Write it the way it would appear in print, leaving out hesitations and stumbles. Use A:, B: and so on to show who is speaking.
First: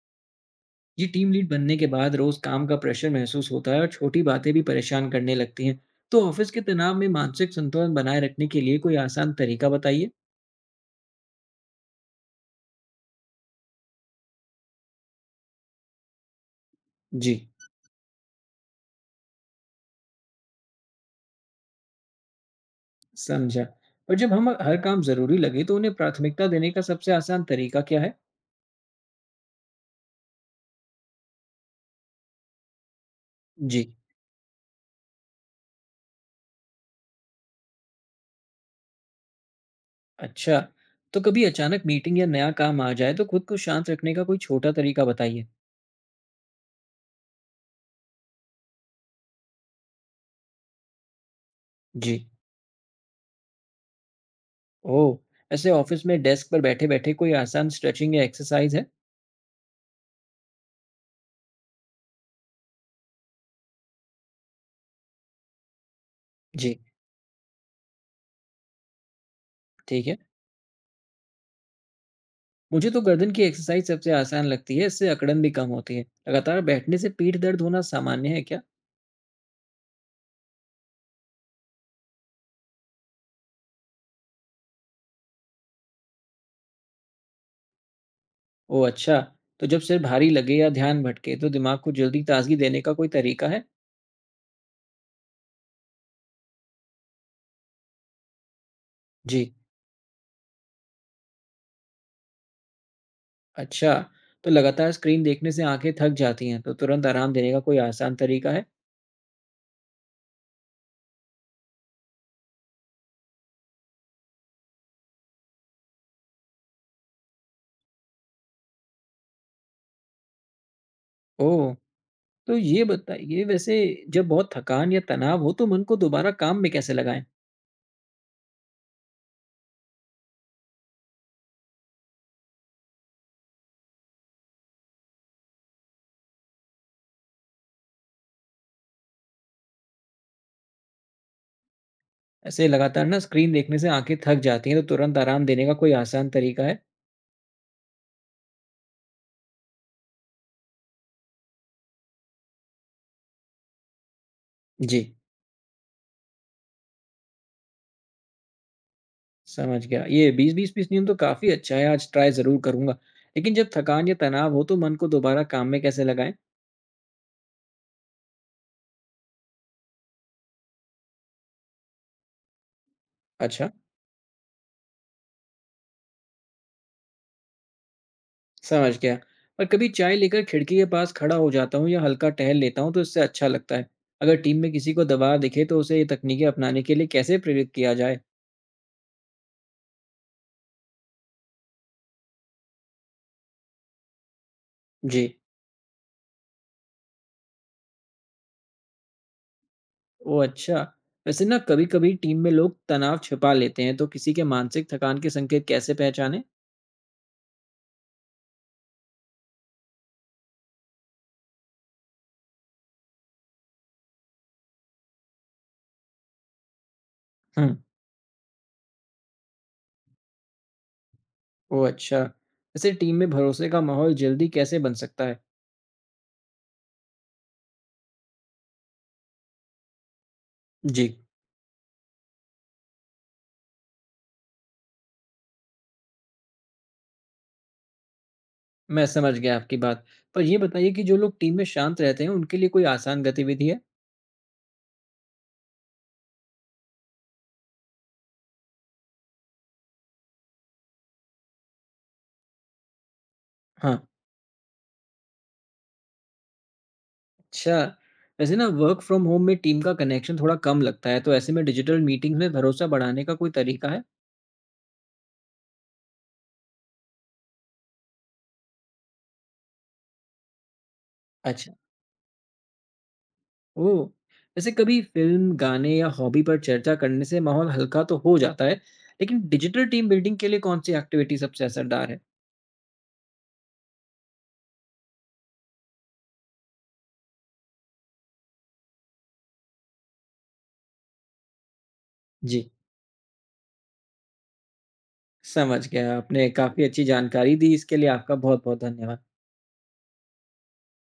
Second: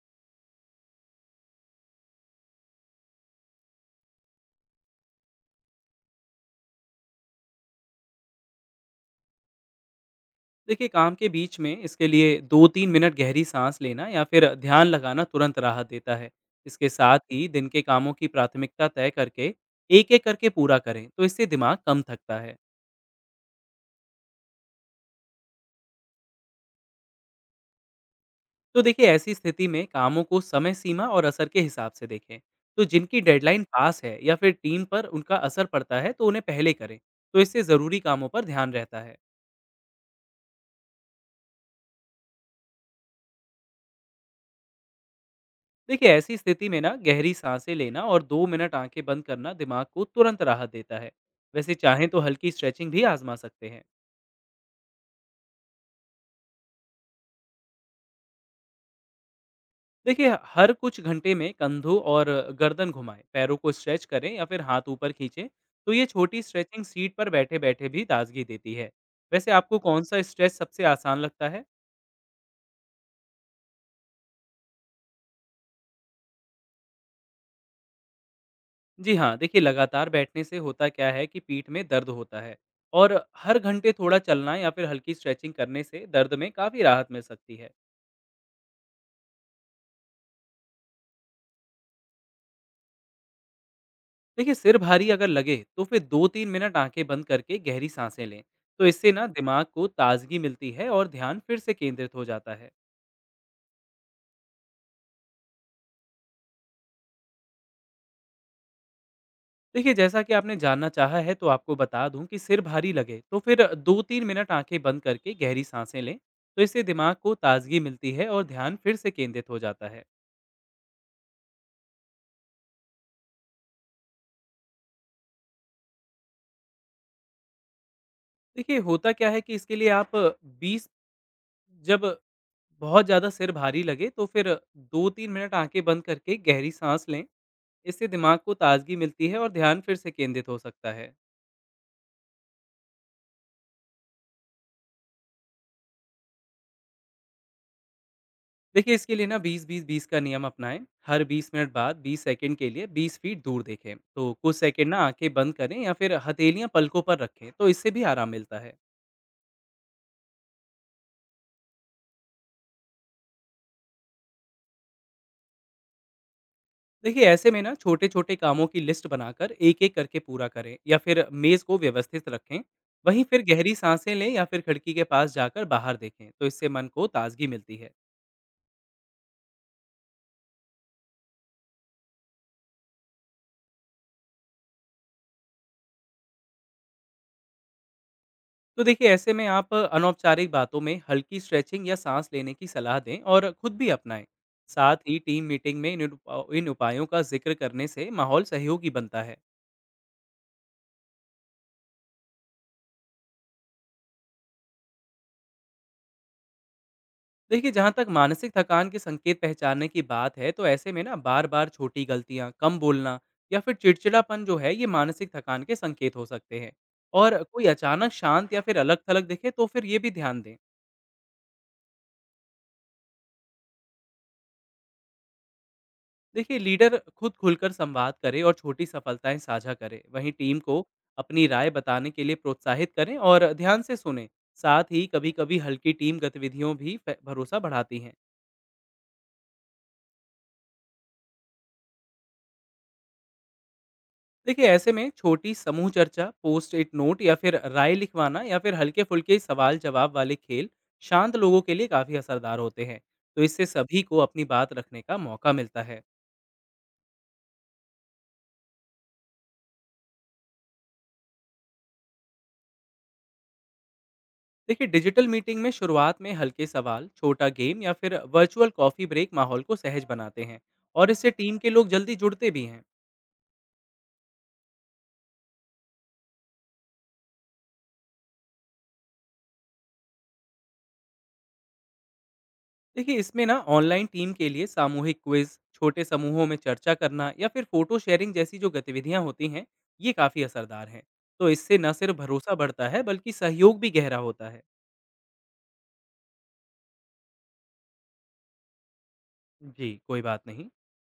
A: जी, team lead बनने के बाद रोज काम का प्रेशर महसूस होता है और छोटी बातें भी परेशान करने लगती हैं। तो ऑफिस के तनाव में मानसिक संतुलन बनाए रखने के लिए कोई आसान तरीका बताइए।
B: देखिए काम के बीच में इसके लिए 2-3 मिनट गहरी सांस लेना या फिर ध्यान लगाना तुरंत राहत देता है। इसके साथ
A: जी,
B: ही दिन के कामों की प्राथमिकता तय करके एक-एक करके पूरा करें तो इससे दिमाग कम थकता है।
A: समझा। और जब हम हर काम जरूरी लगे तो उन्हें प्राथमिकता देने का सबसे आसान तरीका क्या है?
B: तो देखिए ऐसी स्थिति में कामों को समय सीमा और असर के हिसाब से देखें। तो जिनकी डेडलाइन
A: जी,
B: पास है या फिर टीम पर उनका असर पड़ता है तो उन्हें पहले करें। तो इससे ज़रूरी कामों पर ध्यान रहता है।
A: अच्छा। तो कभी अचानक मीटिंग या नया काम आ जाए तो खुद को शांत रखने का कोई छोटा तरीका बताइए।
B: देखिए ऐसी स्थिति में ना गहरी सांसें लेना और 2 मिनट आंखें बंद करना दिमाग को तुरंत राहत देता है। वैसे चाहें
A: जी,
B: तो हल्की स्ट्रेचिंग भी आजमा सकते हैं।
A: ओह, ऐसे ऑफिस में डेस्क पर बैठे बैठे कोई आसान स्ट्रेचिंग या एक्सरसाइज है?
B: देखिए हर कुछ घंटे में कंधों और गर्दन घुमाएं, पैरों को स्ट्रेच करें या फिर हाथ ऊपर खींचें। तो ये छोटी
A: जी,
B: स्ट्रेचिंग सीट पर बैठे बैठे भी ताजगी देती है। वैसे आपको कौन
A: ठीक है।
B: सा स्ट्रेच सबसे आसान लगता है?
A: मुझे तो गर्दन की एक्सरसाइज सबसे आसान लगती है, इससे अकड़न भी कम होती है। लगातार बैठने से पीठ दर्द होना सामान्य है क्या?
B: जी हाँ, देखिए लगातार बैठने से होता क्या है कि पीठ में दर्द होता है। और हर घंटे थोड़ा चलना या फिर हल्की स्ट्रेचिंग करने से दर्द में काफ़ी राहत मिल सकती है।
A: ओह, अच्छा। तो जब सिर भारी लगे या ध्यान भटके तो दिमाग को जल्दी ताजगी देने का कोई तरीका है?
B: देखिए सिर भारी अगर लगे तो फिर 2-3 मिनट आंखें बंद करके गहरी सांसें लें। तो इससे ना
A: जी,
B: दिमाग को ताजगी मिलती है और ध्यान फिर से केंद्रित हो जाता है।
A: अच्छा। तो लगातार स्क्रीन देखने से आंखें थक जाती हैं, तो तुरंत आराम देने का कोई आसान तरीका है?
B: देखिए जैसा कि आपने जानना चाहा है तो आपको बता दूं कि सिर भारी लगे तो फिर दो तीन मिनट आंखें बंद करके गहरी सांसें लें। तो इससे दिमाग को ताजगी मिलती है और ध्यान फिर से केंद्रित हो जाता है।
A: ओह, तो ये बताइए। वैसे जब बहुत थकान या तनाव हो तो मन को दोबारा काम में कैसे लगाएं?
B: देखिए होता क्या है कि इसके लिए आप बीस जब बहुत ज़्यादा सिर भारी लगे तो फिर दो तीन मिनट आंखें बंद करके गहरी सांस लें। इससे दिमाग को ताजगी मिलती है और ध्यान फिर से केंद्रित हो सकता है।
A: ऐसे लगातार ना स्क्रीन देखने से आंखें थक जाती हैं, तो तुरंत आराम देने का कोई आसान तरीका है?
B: देखिए इसके लिए ना 20-20-20 का नियम अपनाएं। हर 20 मिनट बाद 20 सेकंड के लिए 20 फीट दूर देखें तो कुछ सेकंड ना
A: जी,
B: आंखें बंद करें या फिर हथेलियां पलकों पर रखें तो इससे भी आराम मिलता है।
A: समझ गया। ये 20-20-20 नियम तो काफ़ी अच्छा है, आज ट्राई ज़रूर करूँगा। लेकिन जब थकान या तनाव हो तो मन को दोबारा काम में कैसे लगाएँ?
B: देखिए ऐसे में ना छोटे छोटे कामों की लिस्ट बनाकर एक एक करके पूरा करें या फिर मेज को व्यवस्थित रखें। वहीं फिर
A: अच्छा,
B: गहरी सांसें लें या फिर खिड़की के पास जाकर बाहर देखें तो इससे मन को ताजगी मिलती है।
A: समझ गया। और कभी चाय लेकर खिड़की के पास खड़ा हो जाता हूँ या हल्का टहल लेता हूँ तो इससे अच्छा लगता है। अगर टीम में किसी को दबाव दिखे तो उसे ये तकनीकें अपनाने के लिए कैसे प्रेरित किया जाए?
B: तो देखिए ऐसे में आप अनौपचारिक बातों में हल्की स्ट्रेचिंग या सांस लेने की सलाह दें और खुद भी अपनाएं। साथ ही
A: जी।
B: टीम मीटिंग में इन उपायों का जिक्र करने से माहौल सहयोगी बनता है।
A: ओह, अच्छा! वैसे ना कभी-कभी टीम में लोग तनाव छिपा लेते हैं तो किसी के मानसिक थकान के संकेत कैसे पहचानें?
B: देखिए जहाँ तक मानसिक थकान के संकेत पहचानने की बात है तो ऐसे में ना बार बार छोटी गलतियाँ, कम बोलना या फिर चिड़चिड़ापन जो है ये मानसिक थकान के संकेत हो सकते हैं। और कोई
A: हुँ।
B: अचानक शांत या फिर अलग थलग दिखे तो फिर ये भी ध्यान दें।
A: ओह, अच्छा! वैसे टीम में भरोसे का माहौल जल्दी कैसे बन सकता है?
B: देखिए लीडर खुद खुलकर संवाद करे और छोटी सफलताएं साझा करे, वहीं टीम को
A: जी।
B: अपनी राय बताने के लिए प्रोत्साहित करें और ध्यान से सुने। साथ ही कभी कभी हल्की टीम गतिविधियों भी भरोसा बढ़ाती हैं।
A: मैं समझ गया आपकी बात। पर ये बताइए कि जो लोग टीम में शांत रहते हैं, उनके लिए कोई आसान गतिविधि है?
B: देखिए ऐसे में छोटी समूह चर्चा, पोस्ट इट नोट या फिर राय लिखवाना या फिर हल्के फुल्के सवाल जवाब वाले खेल शांत लोगों के लिए काफ़ी असरदार होते हैं। तो इससे
A: हाँ,
B: सभी को अपनी बात रखने का मौका मिलता है।
A: अच्छा। वैसे ना वर्क फ्रॉम होम में टीम का कनेक्शन थोड़ा कम लगता है, तो ऐसे में डिजिटल मीटिंग्स में भरोसा बढ़ाने का कोई तरीका है?
B: देखिए डिजिटल मीटिंग में शुरुआत में हल्के सवाल, छोटा गेम या फिर वर्चुअल कॉफ़ी ब्रेक माहौल को सहज बनाते हैं। और इससे टीम के
A: अच्छा,
B: लोग जल्दी जुड़ते भी हैं।
A: ओह! वैसे कभी फ़िल्म, गाने या हॉबी पर चर्चा करने से माहौल हल्का तो हो जाता है, लेकिन डिजिटल टीम बिल्डिंग के लिए कौन-सी एक्टिविटी सबसे असरदार है?
B: देखिए इसमें ना ऑनलाइन टीम के लिए सामूहिक क्विज, छोटे समूहों में चर्चा करना या फिर फोटो शेयरिंग जैसी जो गतिविधियां होती हैं ये काफ़ी असरदार हैं। तो इससे न सिर्फ भरोसा
A: जी,
B: बढ़ता है बल्कि सहयोग भी गहरा होता है।
A: समझ गया। आपने काफ़ी अच्छी जानकारी दी, इसके लिए आपका बहुत-बहुत धन्यवाद।
B: जी कोई बात नहीं।